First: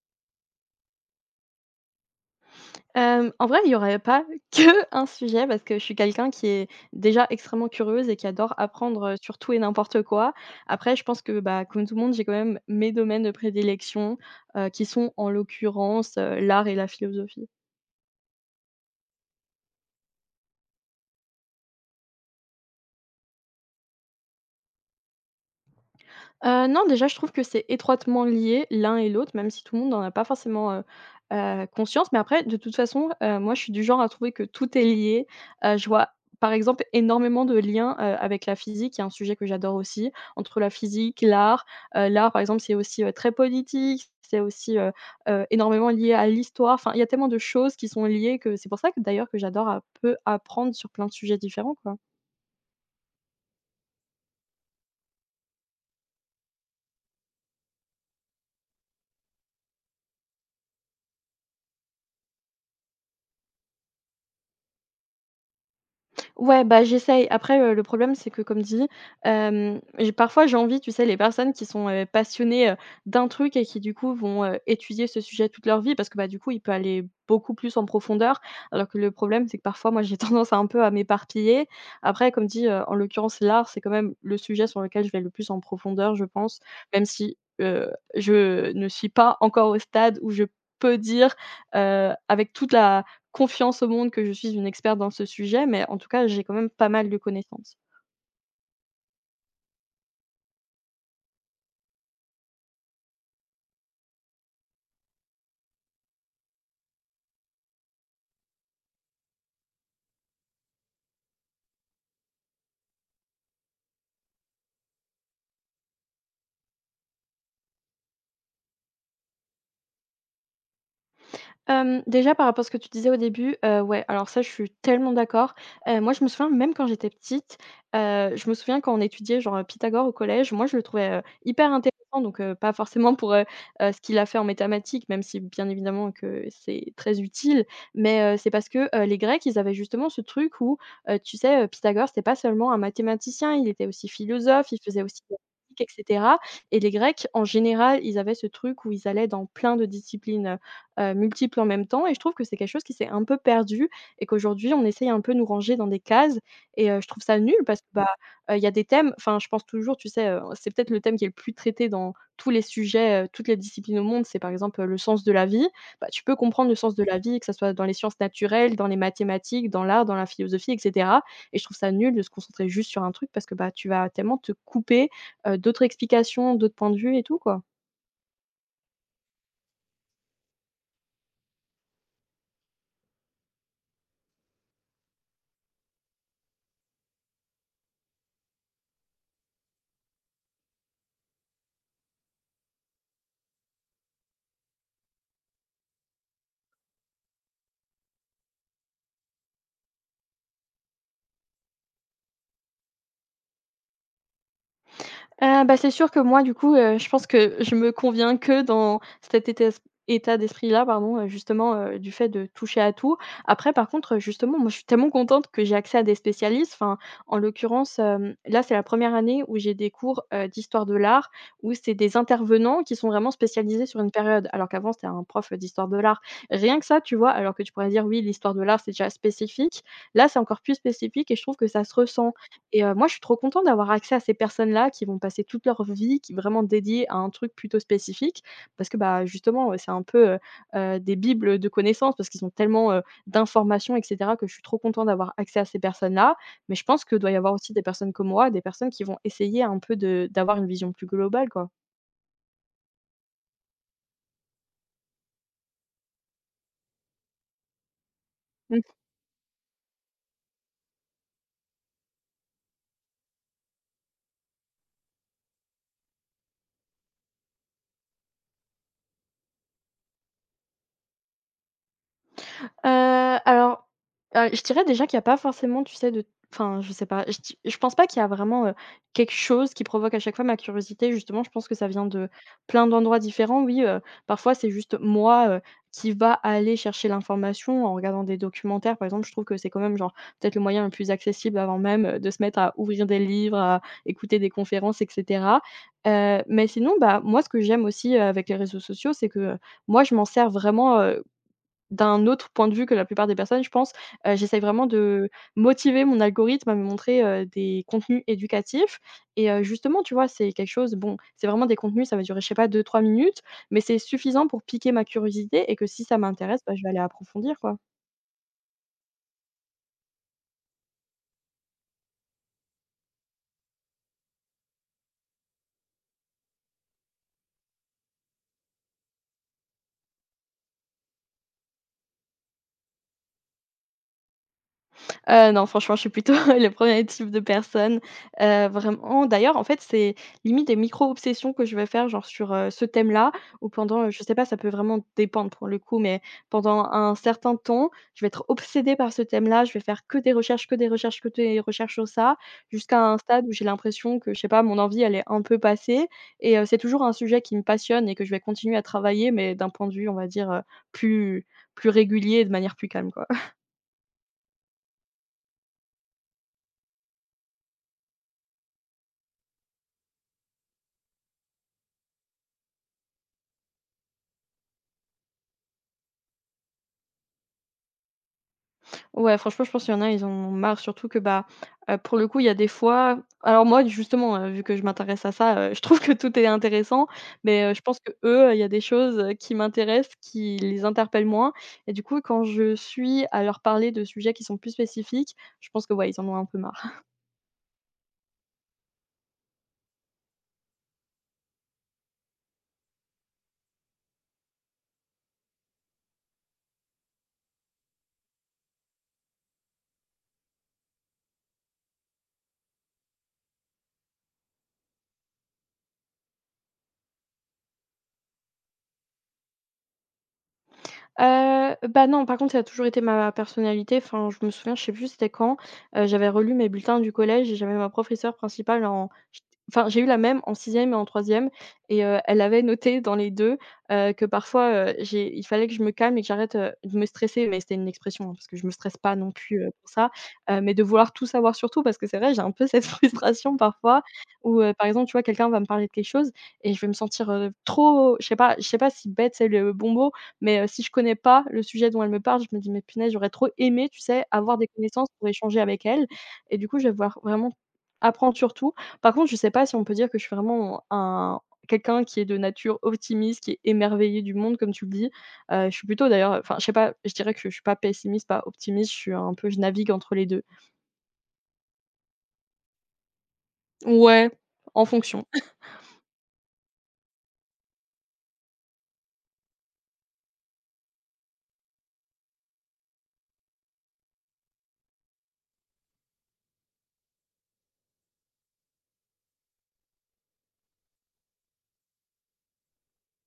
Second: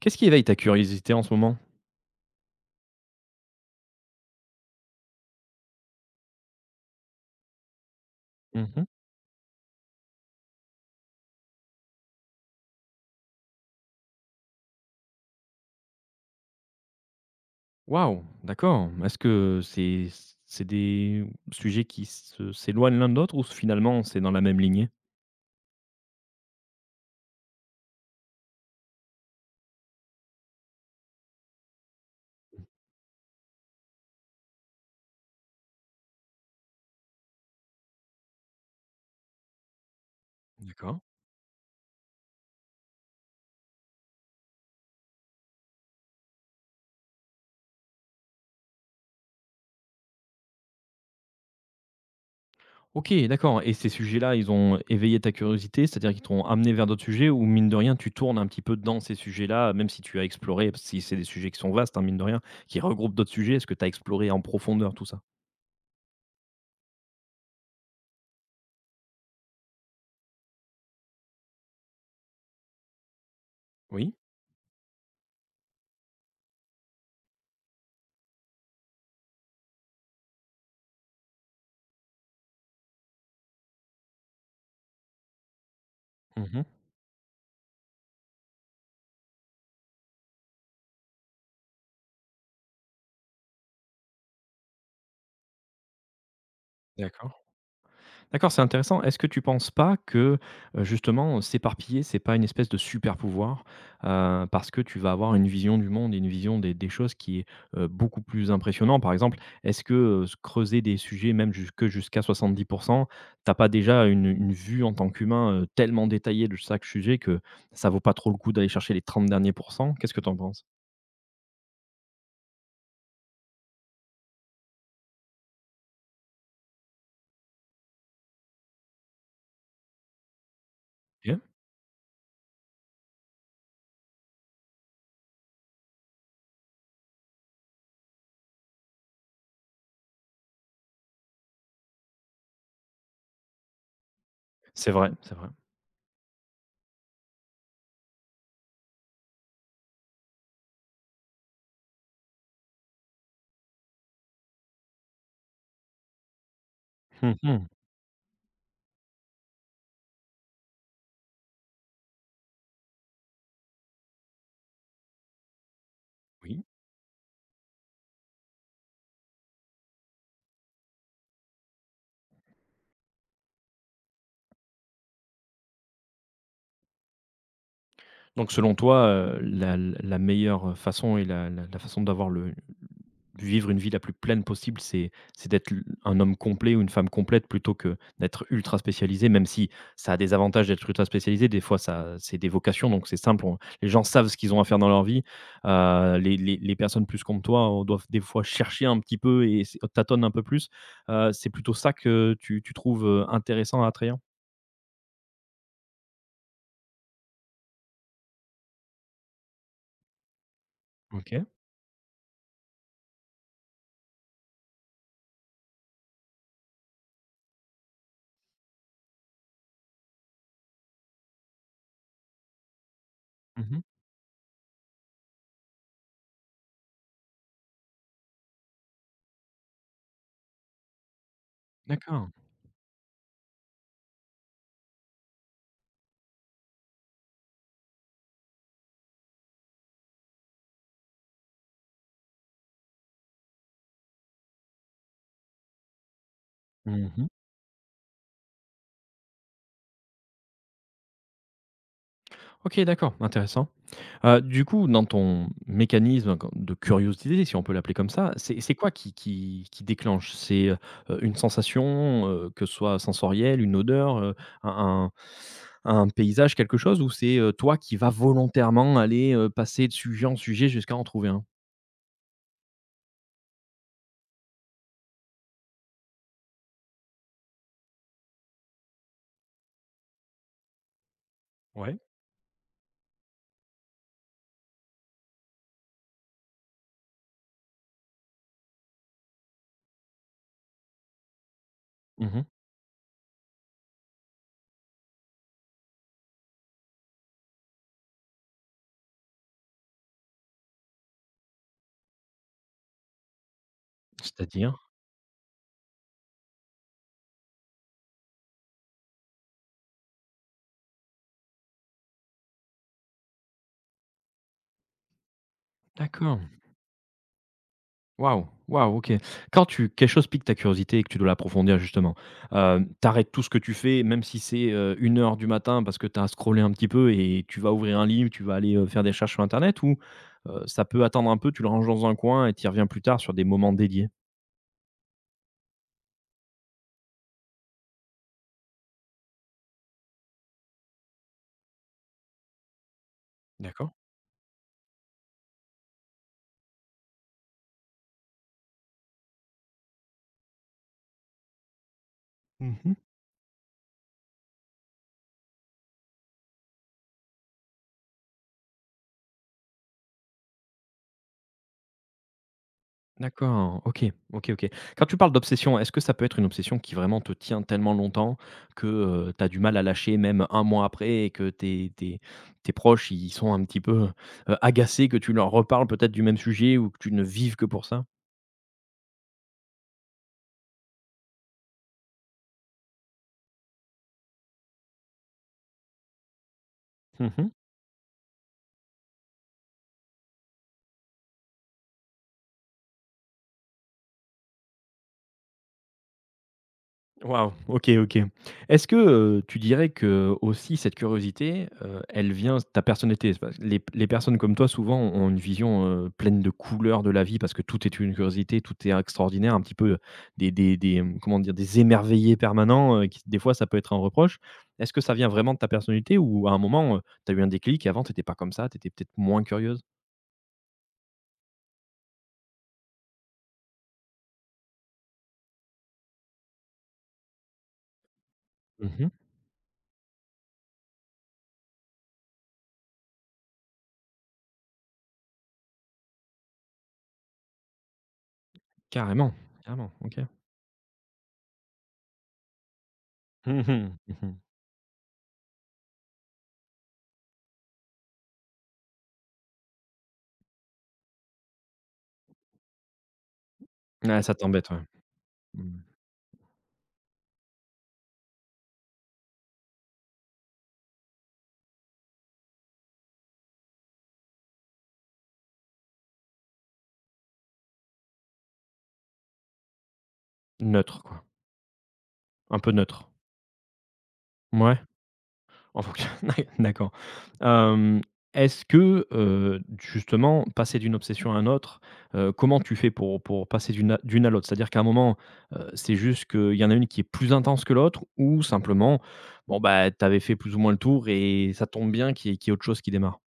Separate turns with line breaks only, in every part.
Qu'est-ce qui éveille ta curiosité en ce moment?
En vrai, il n'y aurait pas que un sujet parce que je suis quelqu'un qui est déjà extrêmement curieuse et qui adore
Mmh.
apprendre, sur tout et n'importe quoi. Après, je pense que, bah, comme tout le monde, j'ai quand même mes domaines de prédilection, qui sont en l'occurrence, l'art et la philosophie.
Waouh, d'accord. Est-ce que c'est des sujets qui se s'éloignent l'un de l'autre ou finalement c'est dans la même lignée?
Non, déjà, je trouve que c'est étroitement lié l'un et l'autre, même si tout le monde n'en a pas forcément, conscience. Mais après, de toute façon, moi, je suis du genre à trouver que tout est lié. Je vois, par exemple, énormément de liens, avec la physique, qui est un sujet que j'adore aussi, entre la
D'accord.
physique, l'art. L'art, par exemple, c'est aussi, très politique, c'est aussi, énormément lié à l'histoire. Enfin, il y a tellement de choses qui sont liées que c'est pour ça que, d'ailleurs, que j'adore un peu apprendre sur plein de sujets différents, quoi.
OK, d'accord, et ces sujets-là, ils ont éveillé ta curiosité, c'est-à-dire qu'ils t'ont amené vers d'autres sujets, ou mine de rien, tu tournes un petit peu dans ces sujets-là, même si tu as exploré, parce que si c'est des sujets qui sont vastes, hein, mine de rien, qui regroupent d'autres sujets, est-ce que tu as exploré en profondeur tout ça?
Ouais, bah, j'essaye. Après, le problème, c'est que comme dit, j'ai parfois j'ai envie, tu sais, les personnes qui sont, passionnées, d'un truc et qui du
Oui.
coup vont, étudier ce sujet toute leur vie parce que, bah, du coup, il peut aller beaucoup plus en profondeur. Alors que le problème, c'est que parfois, moi, j'ai tendance à un peu à m'éparpiller. Après, comme dit, en l'occurrence, l'art, c'est quand même le sujet sur lequel je vais le plus en profondeur, je
Mmh.
pense, même si, je ne suis pas encore au stade où je peux dire, avec toute la confiance au monde que je suis une experte dans ce sujet, mais en tout cas, j'ai quand même pas mal de
D'accord.
connaissances.
D'accord, c'est intéressant. Est-ce que tu penses pas que, justement, s'éparpiller, c'est pas une espèce de super pouvoir? Parce que tu vas avoir une vision du monde et une vision des choses qui est, beaucoup plus impressionnante. Par exemple, est-ce que, se creuser des sujets même jusque jusqu'à 70, tu as pas déjà une vue en tant qu'humain, tellement détaillée de chaque sujet que ça vaut pas trop le coup d'aller chercher les 30 derniers pourcents? Qu'est-ce que tu en penses?
Déjà par rapport à ce que tu disais au début, ouais, alors ça je suis tellement d'accord. Moi je me souviens même quand j'étais petite, je me souviens quand on étudiait genre, Pythagore au collège, moi je le trouvais,
OK.
hyper intéressant donc pas forcément pour, ce qu'il a fait en mathématiques, même si bien évidemment que c'est très utile, mais c'est parce que, les Grecs, ils avaient justement ce truc où, tu sais, Pythagore, c'était pas seulement un mathématicien, il était aussi philosophe, il
C'est
faisait
vrai,
aussi
c'est
de la
vrai.
musique et cetera et les Grecs, en général, ils avaient ce truc où ils allaient dans plein de disciplines, multiples en même temps et je trouve que c'est quelque chose qui s'est un peu perdu et qu'aujourd'hui on essaye un peu de nous ranger dans des cases et je trouve
Mmh
ça nul
mh,
parce que, bah, il y a des thèmes enfin je pense toujours, tu sais, c'est peut-être le thème qui est le plus traité dans tous les sujets, toutes les disciplines au monde, c'est par exemple, le sens de la vie. Bah, tu peux
oui.
comprendre le sens de la vie, que ça soit dans les sciences naturelles, dans les mathématiques, dans l'art, dans la philosophie et cetera et je trouve ça nul de se concentrer juste sur un truc parce que, bah, tu vas tellement te couper, d'autres explications, d'autres points de vue et tout, quoi.
Donc selon toi, la meilleure façon, et la façon d'avoir le vivre une vie la plus pleine possible, c'est d'être l un homme complet ou une femme complète plutôt que d'être ultra spécialisé, même si ça a des avantages d'être ultra spécialisé. Des fois, ça c'est des vocations, donc c'est simple, on les gens savent ce qu'ils ont à faire dans leur vie. Les personnes plus comme toi, on doivent des fois chercher un petit peu et s tâtonnent un peu plus. C'est plutôt ça que tu trouves, intéressant, attrayant?
Bah, c'est sûr que moi, du coup, je pense que je me conviens que dans cet état d'esprit-là, pardon,
OK.
justement, du fait de toucher à tout. Après, par contre, justement, moi, je suis tellement contente que j'ai accès à des spécialistes. Enfin, en l'occurrence, là, c'est la première année où j'ai des cours, d'histoire de l'art, où c'est des intervenants qui sont vraiment
Mmh.
spécialisés sur une période. Alors qu'avant, c'était un prof, d'histoire de l'art. Rien que ça, tu vois? Alors que tu pourrais dire: «Oui, l'histoire de l'art, c'est déjà spécifique». Là, c'est encore plus spécifique et je trouve que ça se
D'accord.
ressent. Et moi, je suis trop contente d'avoir accès à ces personnes-là qui vont passer toute leur vie, qui vraiment dédiées à un truc plutôt spécifique. Parce que, bah, justement, c'est un peu, des bibles de connaissances parce qu'ils ont tellement, d'informations et cetera que je suis trop contente d'avoir accès à ces personnes-là. Mais je pense que
Mmh.
doit y avoir aussi des personnes comme moi, des personnes qui vont essayer un peu de d'avoir une vision plus globale, quoi.
OK, d'accord, intéressant. Du coup, dans ton mécanisme quand de curiosité, si on peut l'appeler comme ça, c'est quoi qui déclenche? C'est, une sensation, que ce soit sensorielle, une odeur, un un paysage, quelque chose? Ou c'est, toi qui vas volontairement aller, passer de sujet en sujet jusqu'à en trouver un?
Heu, alors, je dirais déjà qu'il y a pas forcément, tu sais, de enfin, je sais pas, je di je pense pas qu'il y a vraiment, quelque chose qui provoque à chaque fois ma curiosité. Justement, je pense que ça
Ouais.
vient de plein d'endroits différents. Oui, parfois, c'est juste moi, qui va aller chercher l'information en regardant des documentaires, par exemple. Je trouve que c'est quand même, genre, peut-être le moyen le plus accessible avant même, de se
Mmh.
mettre à ouvrir des livres, à écouter des conférences et cetera. Mais sinon, bah, moi, ce que j'aime aussi, avec les réseaux sociaux, c'est que, moi, je m'en sers vraiment, d'un autre point de vue que la plupart des personnes, je pense, j'essaye
C'est-à-dire?
vraiment de motiver mon algorithme à me montrer, des contenus éducatifs et justement, tu vois, c'est quelque chose bon, c'est vraiment des contenus, ça va durer, je sais pas, deux trois minutes, mais c'est suffisant pour piquer ma curiosité et que si ça
D'accord.
m'intéresse, bah, je vais aller approfondir, quoi.
Waouh! Waouh, OK. Quand tu quelque chose pique ta curiosité et que tu dois l'approfondir justement, tu tout ce que tu fais, même si c'est, 1 h du matin parce que tu as scrollé un petit peu et tu vas ouvrir un livre, tu vas aller, faire des recherches sur internet, ou, ça peut attendre un peu, tu le ranges dans un coin et tu y reviens plus tard sur des moments dédiés?
Non, franchement, je suis plutôt le premier type de personne, vraiment d'ailleurs, en fait, c'est limite des micro-obsessions que je vais faire, genre sur, ce thème-là ou
D'accord.
pendant, je sais pas, ça peut vraiment dépendre pour le coup, mais pendant un certain temps, je vais être obsédée par ce thème-là, je vais faire que des recherches, que des recherches, que des recherches sur ça,
Mmh.
jusqu'à un stade où j'ai l'impression que, je sais pas, mon envie, elle est un peu passée et c'est toujours un sujet qui me passionne et que je vais continuer à travailler, mais d'un point de vue, on va dire, plus plus régulier et de manière plus calme, quoi.
D'accord, OK, OK, OK. Quand tu parles d'obsession, est-ce que ça peut être une obsession qui vraiment te tient tellement longtemps que, tu as du mal à lâcher même un mois après, et que tes tes proches, ils sont un petit peu, agacés que tu leur reparles peut-être du même sujet ou que tu ne vives que pour ça?
Ouais, franchement, je pense qu'il y en a, ils en ont marre, surtout que, bah, pour le coup, il y a des fois alors moi, justement, vu que je m'intéresse à ça, je trouve que tout est intéressant,
Mmh.
mais je pense que qu'eux, il y a des choses, qui m'intéressent, qui les interpellent moins et du coup, quand je suis à leur parler de sujets qui sont plus spécifiques, je pense que, ouais, ils en ont un peu marre.
Waouh, OK, OK. Est-ce que, tu dirais que, aussi, cette curiosité, elle vient de ta personnalité? C'est parce que les personnes comme toi, souvent, ont une vision, pleine de couleurs de la vie, parce que tout est une curiosité, tout est extraordinaire, un petit peu des comment dire? Des émerveillés permanents, qui, des fois, ça peut être un reproche. Est-ce que ça vient vraiment de ta personnalité, ou à un moment, tu as eu un déclic et avant, tu étais pas comme ça, tu étais peut-être moins curieuse?
Bah, non, par contre, ça a toujours été ma personnalité. Enfin, je me souviens, je sais plus c'était quand, j'avais relu mes bulletins du collège et j'avais ma professeure principale
Mmh
en
mh.
enfin, j'ai eu la même en sixième et en troisième et elle avait noté dans les 2 que parfois, j'ai il fallait que je me calme et que j'arrête, de me stresser, mais c'était une expression, hein, parce que je me stresse pas non
Carrément,
plus, pour
carrément,
ça,
OK.
mais de vouloir tout savoir surtout parce que c'est vrai, j'ai un peu cette frustration
Mmh mh.
parfois
Mmh.
où, par exemple, tu vois, quelqu'un va me parler de quelque chose et je vais me sentir, trop je sais pas si bête c'est le bon mot, mais si je connais pas le sujet dont elle me parle, je me dis: «Mais punaise, j'aurais trop aimé, tu
Ouais,
sais,
ça
avoir des
t'embête, ouais.
connaissances pour échanger
Mmh.
avec elle» et du coup, je vais voir vraiment apprendre sur tout. Par contre, je sais pas si on peut dire que je suis vraiment un quelqu'un qui est de nature optimiste, qui est émerveillé du monde comme tu le dis. Je suis plutôt d'ailleurs, enfin, je sais pas, je dirais que je suis pas pessimiste, pas optimiste, je suis un peu je navigue entre les 2.
Neutre, quoi. Un peu neutre.
Ouais,
Ouais.
en fonction.
En fonction d'accord. Hem, est-ce que, justement, passer d'une obsession à une autre, comment tu fais pour passer d'une à l'autre? C'est-à-dire qu'à un moment, c'est juste qu'il y en a une qui est plus intense que l'autre, ou simplement, bon, bah, tu avais fait plus ou moins le tour et ça tombe bien qu'il y ait autre chose qui démarre?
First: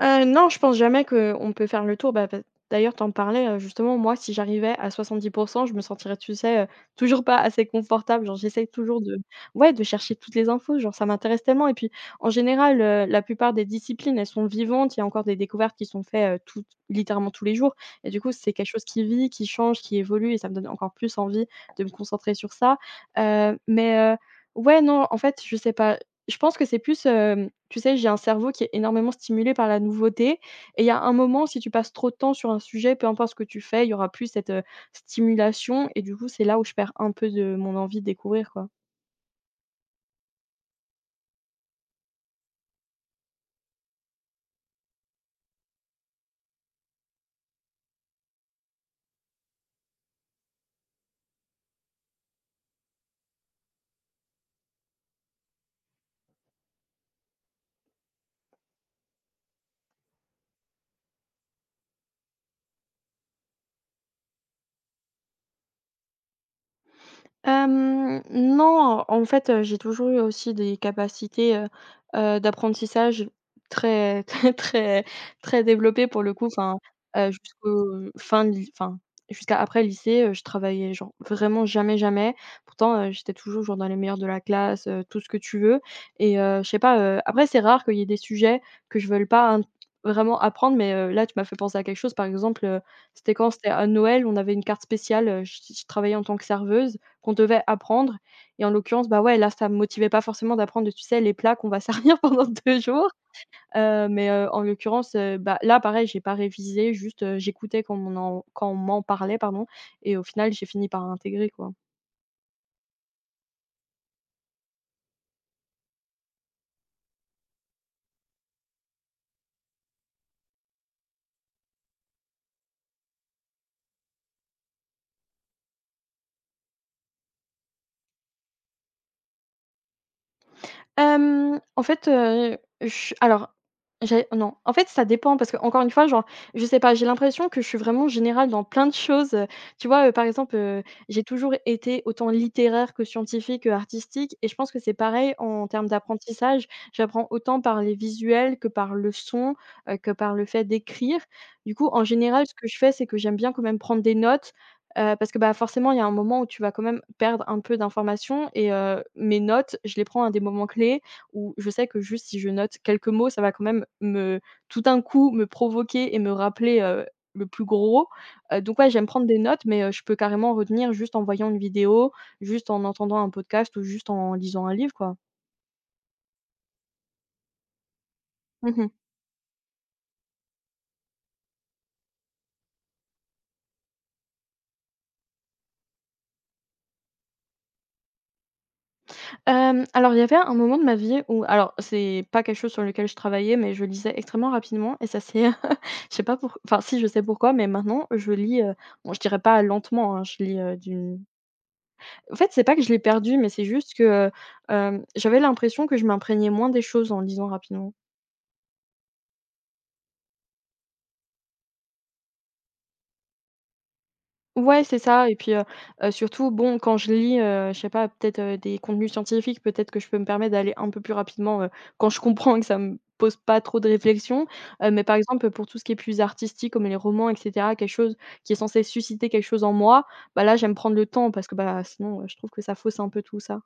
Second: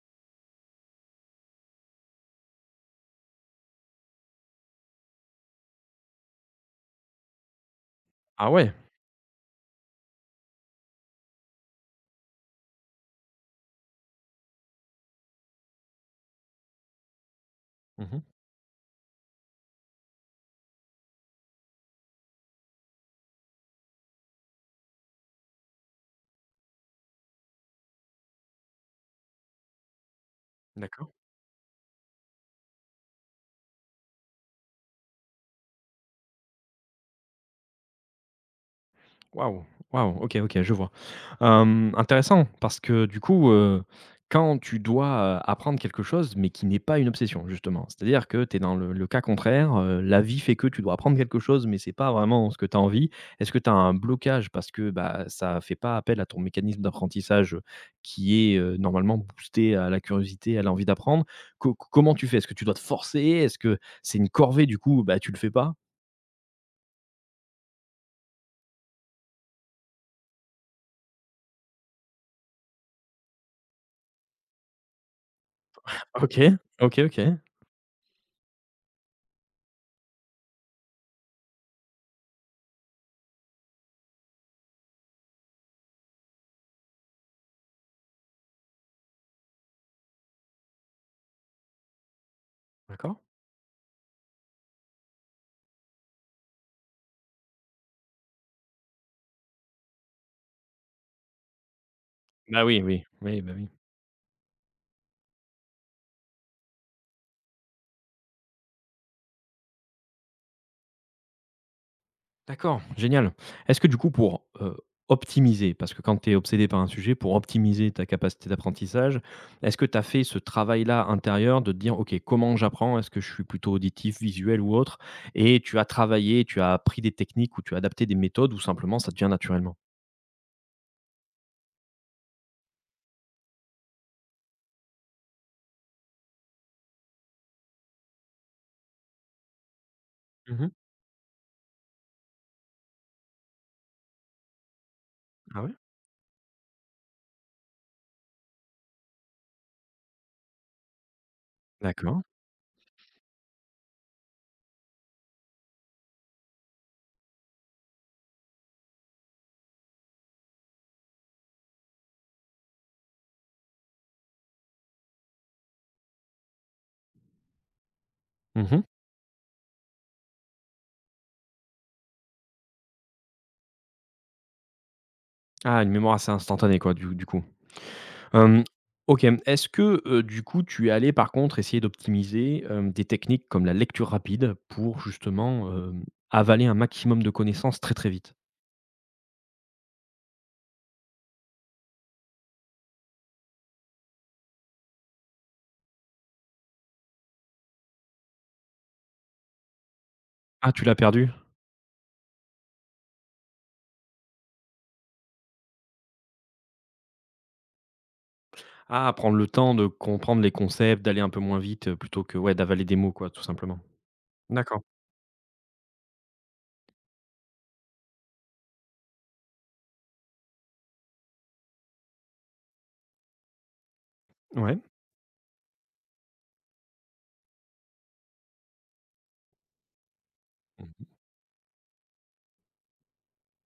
Non, je pense jamais qu'on peut faire le tour. Bah, bah, d'ailleurs, t'en parlais, justement, moi, si j'arrivais à 70 je me sentirais, tu sais, toujours pas assez confortable. Genre,
Ah
j'essaye
ouais!
toujours de ouais, de chercher toutes les infos, genre, ça m'intéresse tellement et puis, en général, la plupart des disciplines, elles sont vivantes. Il y a encore des découvertes qui sont faites, toutes littéralement tous les jours et du
Mmh.
coup, c'est quelque chose qui vit, qui change, qui évolue et ça me donne encore plus envie de me concentrer sur ça, mais ouais, non, en fait, je sais pas. Je pense que c'est plus, tu sais, j'ai un cerveau qui est énormément stimulé par la nouveauté et il y a
D'accord.
un moment, si tu passes trop de temps sur un sujet, peu importe ce que tu fais, il y aura plus cette stimulation et du coup, c'est là où je perds un peu de mon envie de découvrir, quoi.
Waouh, waouh, OK, OK, je vois. Intéressant parce que du coup, quand tu dois, apprendre quelque chose, mais qui n'est pas une obsession justement, c'est-à-dire que tu es dans le cas contraire, la vie fait que tu dois apprendre quelque chose, mais c'est pas vraiment ce que tu as envie. Est-ce que tu as un blocage parce que, bah, ça fait pas appel à ton mécanisme d'apprentissage, qui est, normalement boosté à la curiosité, à l'envie d'apprendre? Co Comment tu fais? Est-ce que tu dois te forcer? Est-ce que c'est une corvée, du coup, bah, tu le fais pas?
Non, en fait, j'ai toujours eu aussi des capacités, d'apprentissage très, très, très, très développées pour le coup.
OK,
Enfin,
OK, OK,
jusqu'au fin de ly enfin, jusqu'à après le lycée, je travaillais genre vraiment jamais, jamais. Pourtant, j'étais toujours genre dans les meilleurs de la classe, tout ce que tu veux et je sais pas, après c'est rare qu'il y ait des sujets que je veuille pas int vraiment apprendre mais là tu m'as fait penser à quelque chose. Par exemple,
d'accord.
c'était quand? C'était à Noël, on avait une carte spéciale, je travaillais en tant que serveuse qu'on devait apprendre et en l'occurrence, bah, ouais, là, ça me motivait pas forcément d'apprendre, tu sais, les plats qu'on va servir pendant
Bah,
2
oui, oui,
jours,
oui, bah, oui.
mais en l'occurrence, bah, là, pareil, j'ai pas révisé, juste, j'écoutais quand on m'en parlait, pardon, et au final, j'ai fini par intégrer, quoi.
D'accord, génial. Est-ce que du coup, pour, optimiser, parce que quand tu es obsédé par un sujet, pour optimiser ta capacité d'apprentissage, est-ce que tu as fait ce travail-là intérieur de te dire: «OK, comment j'apprends? Est-ce que je suis plutôt auditif, visuel ou autre?», et tu as travaillé, tu as appris des techniques ou tu as adapté des méthodes, ou simplement ça te vient naturellement?
En fait, je alors, j'ai non, en fait, ça dépend parce qu'encore une fois, genre, je sais pas, j'ai l'impression que je suis vraiment générale dans plein de choses, tu vois? Par exemple,
Mmh.
j'ai toujours été autant littéraire que scientifique, artistique et je pense que c'est pareil
Ah
en
ouais?
termes d'apprentissage. J'apprends autant par les visuels que par le son, que par le fait d'écrire. Du coup, en
D'accord.
général, ce que je fais, c'est que j'aime bien quand même prendre des notes. Parce que, bah, forcément, il y a un moment où tu vas quand même perdre un peu d'informations et mes notes, je les prends à des moments clés où je sais que juste si je note quelques mots, ça va quand même me tout d'un coup me provoquer et me rappeler, le plus gros. Donc
Mmh.
ouais, j'aime prendre des notes, mais je peux carrément retenir juste en voyant une vidéo, juste en entendant un podcast ou juste en lisant un livre, quoi.
Ah, une mémoire assez instantanée quoi, du coup? Hem,
Mmh.
OK. Est-ce que, du coup, tu es allé par contre essayer d'optimiser, des techniques comme la lecture rapide pour justement, avaler un maximum de connaissances très, très vite?
Alors il y avait un moment de ma vie où alors c'est pas quelque chose sur lequel je travaillais, mais je lisais extrêmement rapidement et ça c'est je sais pas pour enfin si je sais pourquoi, mais maintenant je lis, bon je dirais pas lentement, hein, je lis,
Ah, tu l'as
d'une
perdu?
en fait c'est pas que je l'ai perdu, mais c'est juste que, j'avais l'impression que je m'imprégnais moins des choses en lisant rapidement.
Ah, prendre le temps de comprendre les concepts, d'aller un peu moins vite, plutôt que, ouais, d'avaler des mots quoi, tout simplement. D'accord.
Ouais, c'est ça et puis, surtout bon, quand je lis, je sais pas, peut-être, des contenus scientifiques, peut-être que je peux me permettre d'aller un peu plus rapidement, quand je comprends que ça me pose pas trop de réflexion.
Ouais.
Mais par exemple, pour tout ce qui est plus artistique, comme les romans et cetera, quelque chose qui est censé susciter quelque chose en moi, bah, là, j'aime prendre le temps parce que, bah, sinon, je trouve que ça fausse un peu tout ça.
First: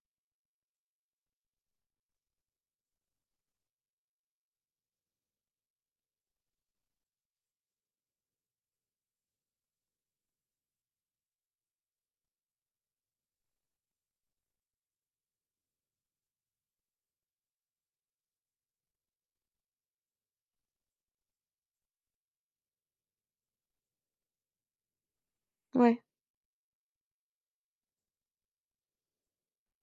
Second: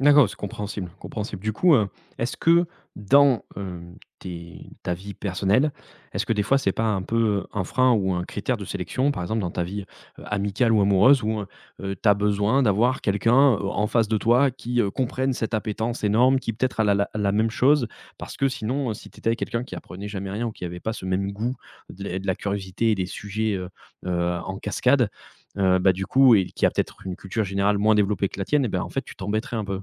D'accord, c'est compréhensible, compréhensible. Du coup, est-ce que dans, tes ta vie personnelle, est-ce que des fois c'est pas un peu un frein ou un critère de sélection, par exemple dans ta vie, amicale ou amoureuse, où, tu as besoin d'avoir quelqu'un, en face de toi qui, comprenne cette appétence énorme, qui peut-être a la même chose? Parce que sinon, si tu étais avec quelqu'un qui apprenait jamais rien ou qui avait pas ce même goût de la curiosité et des sujets, en cascade, bah,
Ouais.
du coup, et qui a peut-être une culture générale moins développée que la tienne, et ben, en fait, tu t'embêterais un peu.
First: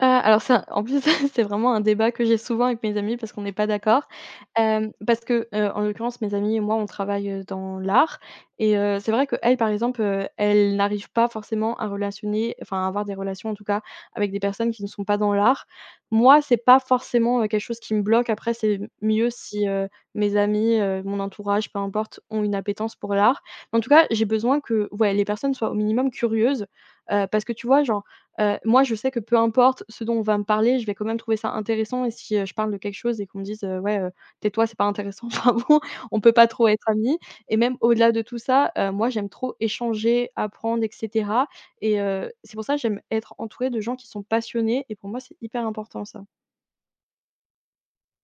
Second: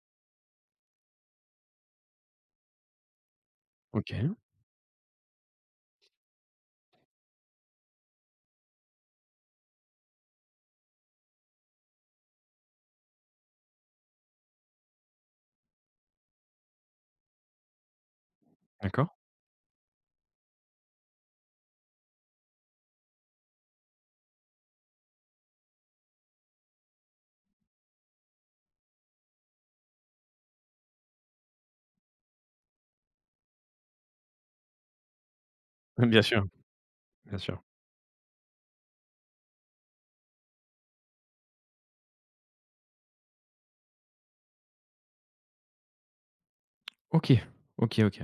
Alors ça, en plus, c'est vraiment un débat que j'ai souvent avec mes amis parce qu'on n'est pas d'accord.
OK,
Parce que, en l'occurrence, mes amies et moi, on travaille, dans l'art et c'est vrai qu'elles, par exemple, elles n'arrivent pas forcément à relationner enfin, à avoir des relations, en tout cas, avec des personnes qui ne sont pas dans l'art. Moi, c'est pas forcément, quelque chose qui me bloque. Après, c'est m
d'accord.
mieux si, mes amis, mon entourage, peu importe, ont une appétence pour l'art. En tout cas, j'ai besoin que, ouais, les personnes soient au minimum curieuses, parce que, tu vois, genre, moi, je sais que peu importe ce dont on va me parler, je vais quand même trouver ça intéressant et si, je parle de quelque chose et qu'on me dise, «Ouais, tais-toi, c'est pas intéressant», enfin bon, on
Bien
peut
sûr,
pas trop être amis
bien
et
sûr.
même au-delà de tout ça, moi, j'aime trop échanger, apprendre et cetera et c'est pour ça, que j'aime être entourée de gens qui sont passionnés et pour moi, c'est hyper important ça.
OK, OK, OK.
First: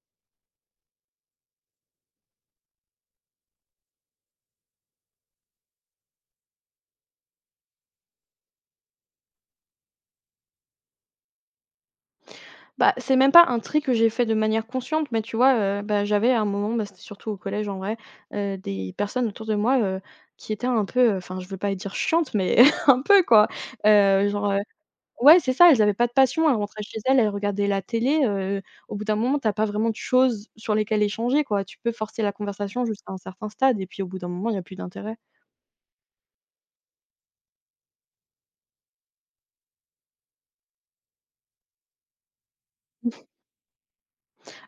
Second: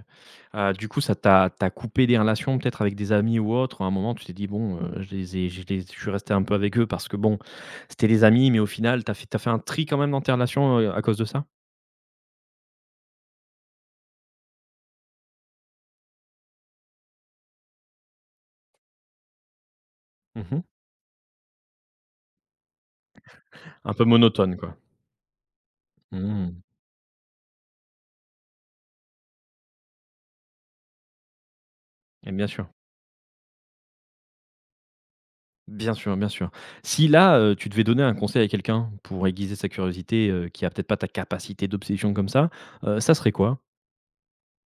Du coup, ça t'a coupé des relations peut-être avec des amis ou autres? À un moment, tu t'es dit: «Bon, je les ai je les je suis resté un peu avec eux parce que bon, c'était des amis», mais au final, t'as fait un tri quand même dans tes relations, à cause de ça?
Bah, c'est même pas un tri que j'ai fait de manière consciente, mais tu vois, bah, j'avais à un moment, bah, c'était surtout au collège en vrai, des personnes autour de moi, qui
Mmh.
étaient un peu, enfin je veux pas dire chiantes, mais un peu quoi.
Un peu
Heu, genre,
monotone,
heu
quoi.
ouais c'est ça, elles avaient pas de passion, elles
Mmh.
rentraient chez elles, elles regardaient la télé, au bout d'un moment t'as pas vraiment de choses sur lesquelles échanger quoi. Tu peux forcer la
Et bien sûr,
conversation jusqu'à un certain stade et puis au bout d'un moment il y a plus d'intérêt.
bien sûr, bien sûr. Si là, tu devais donner un conseil à quelqu'un pour aiguiser sa curiosité, qui a peut-être pas ta capacité d'obsession comme ça, ça serait quoi?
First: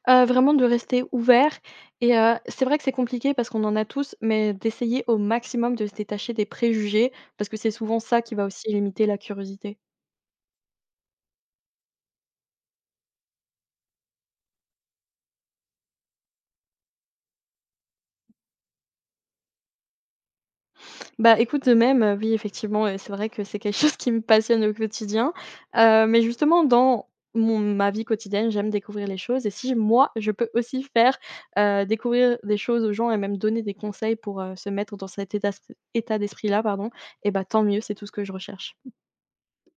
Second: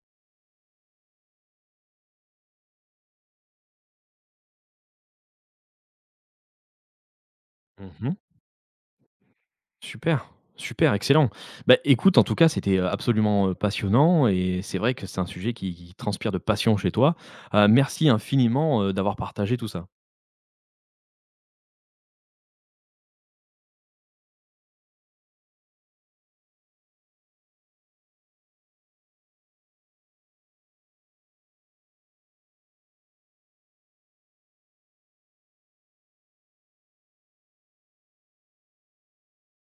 Vraiment de rester ouvert et c'est vrai que c'est compliqué parce qu'on en a tous, mais d'essayer au maximum de se détacher des préjugés parce que c'est souvent
Mmh.
ça qui va aussi limiter la curiosité.
Super, super, excellent. Bah, écoute, en tout cas, c'était, absolument, passionnant, et c'est vrai que c'est un sujet qui transpire de passion chez toi. Merci infiniment, d'avoir partagé tout ça.
Bah, écoute, de même, oui, effectivement, c'est vrai que c'est quelque chose qui me passionne au quotidien, mais justement dans mon ma vie quotidienne, j'aime découvrir les choses et si moi, je peux aussi faire, découvrir des choses aux gens et même donner des conseils pour, se mettre dans cet état d'esprit-là, pardon, et bah, tant mieux, c'est tout ce que je recherche.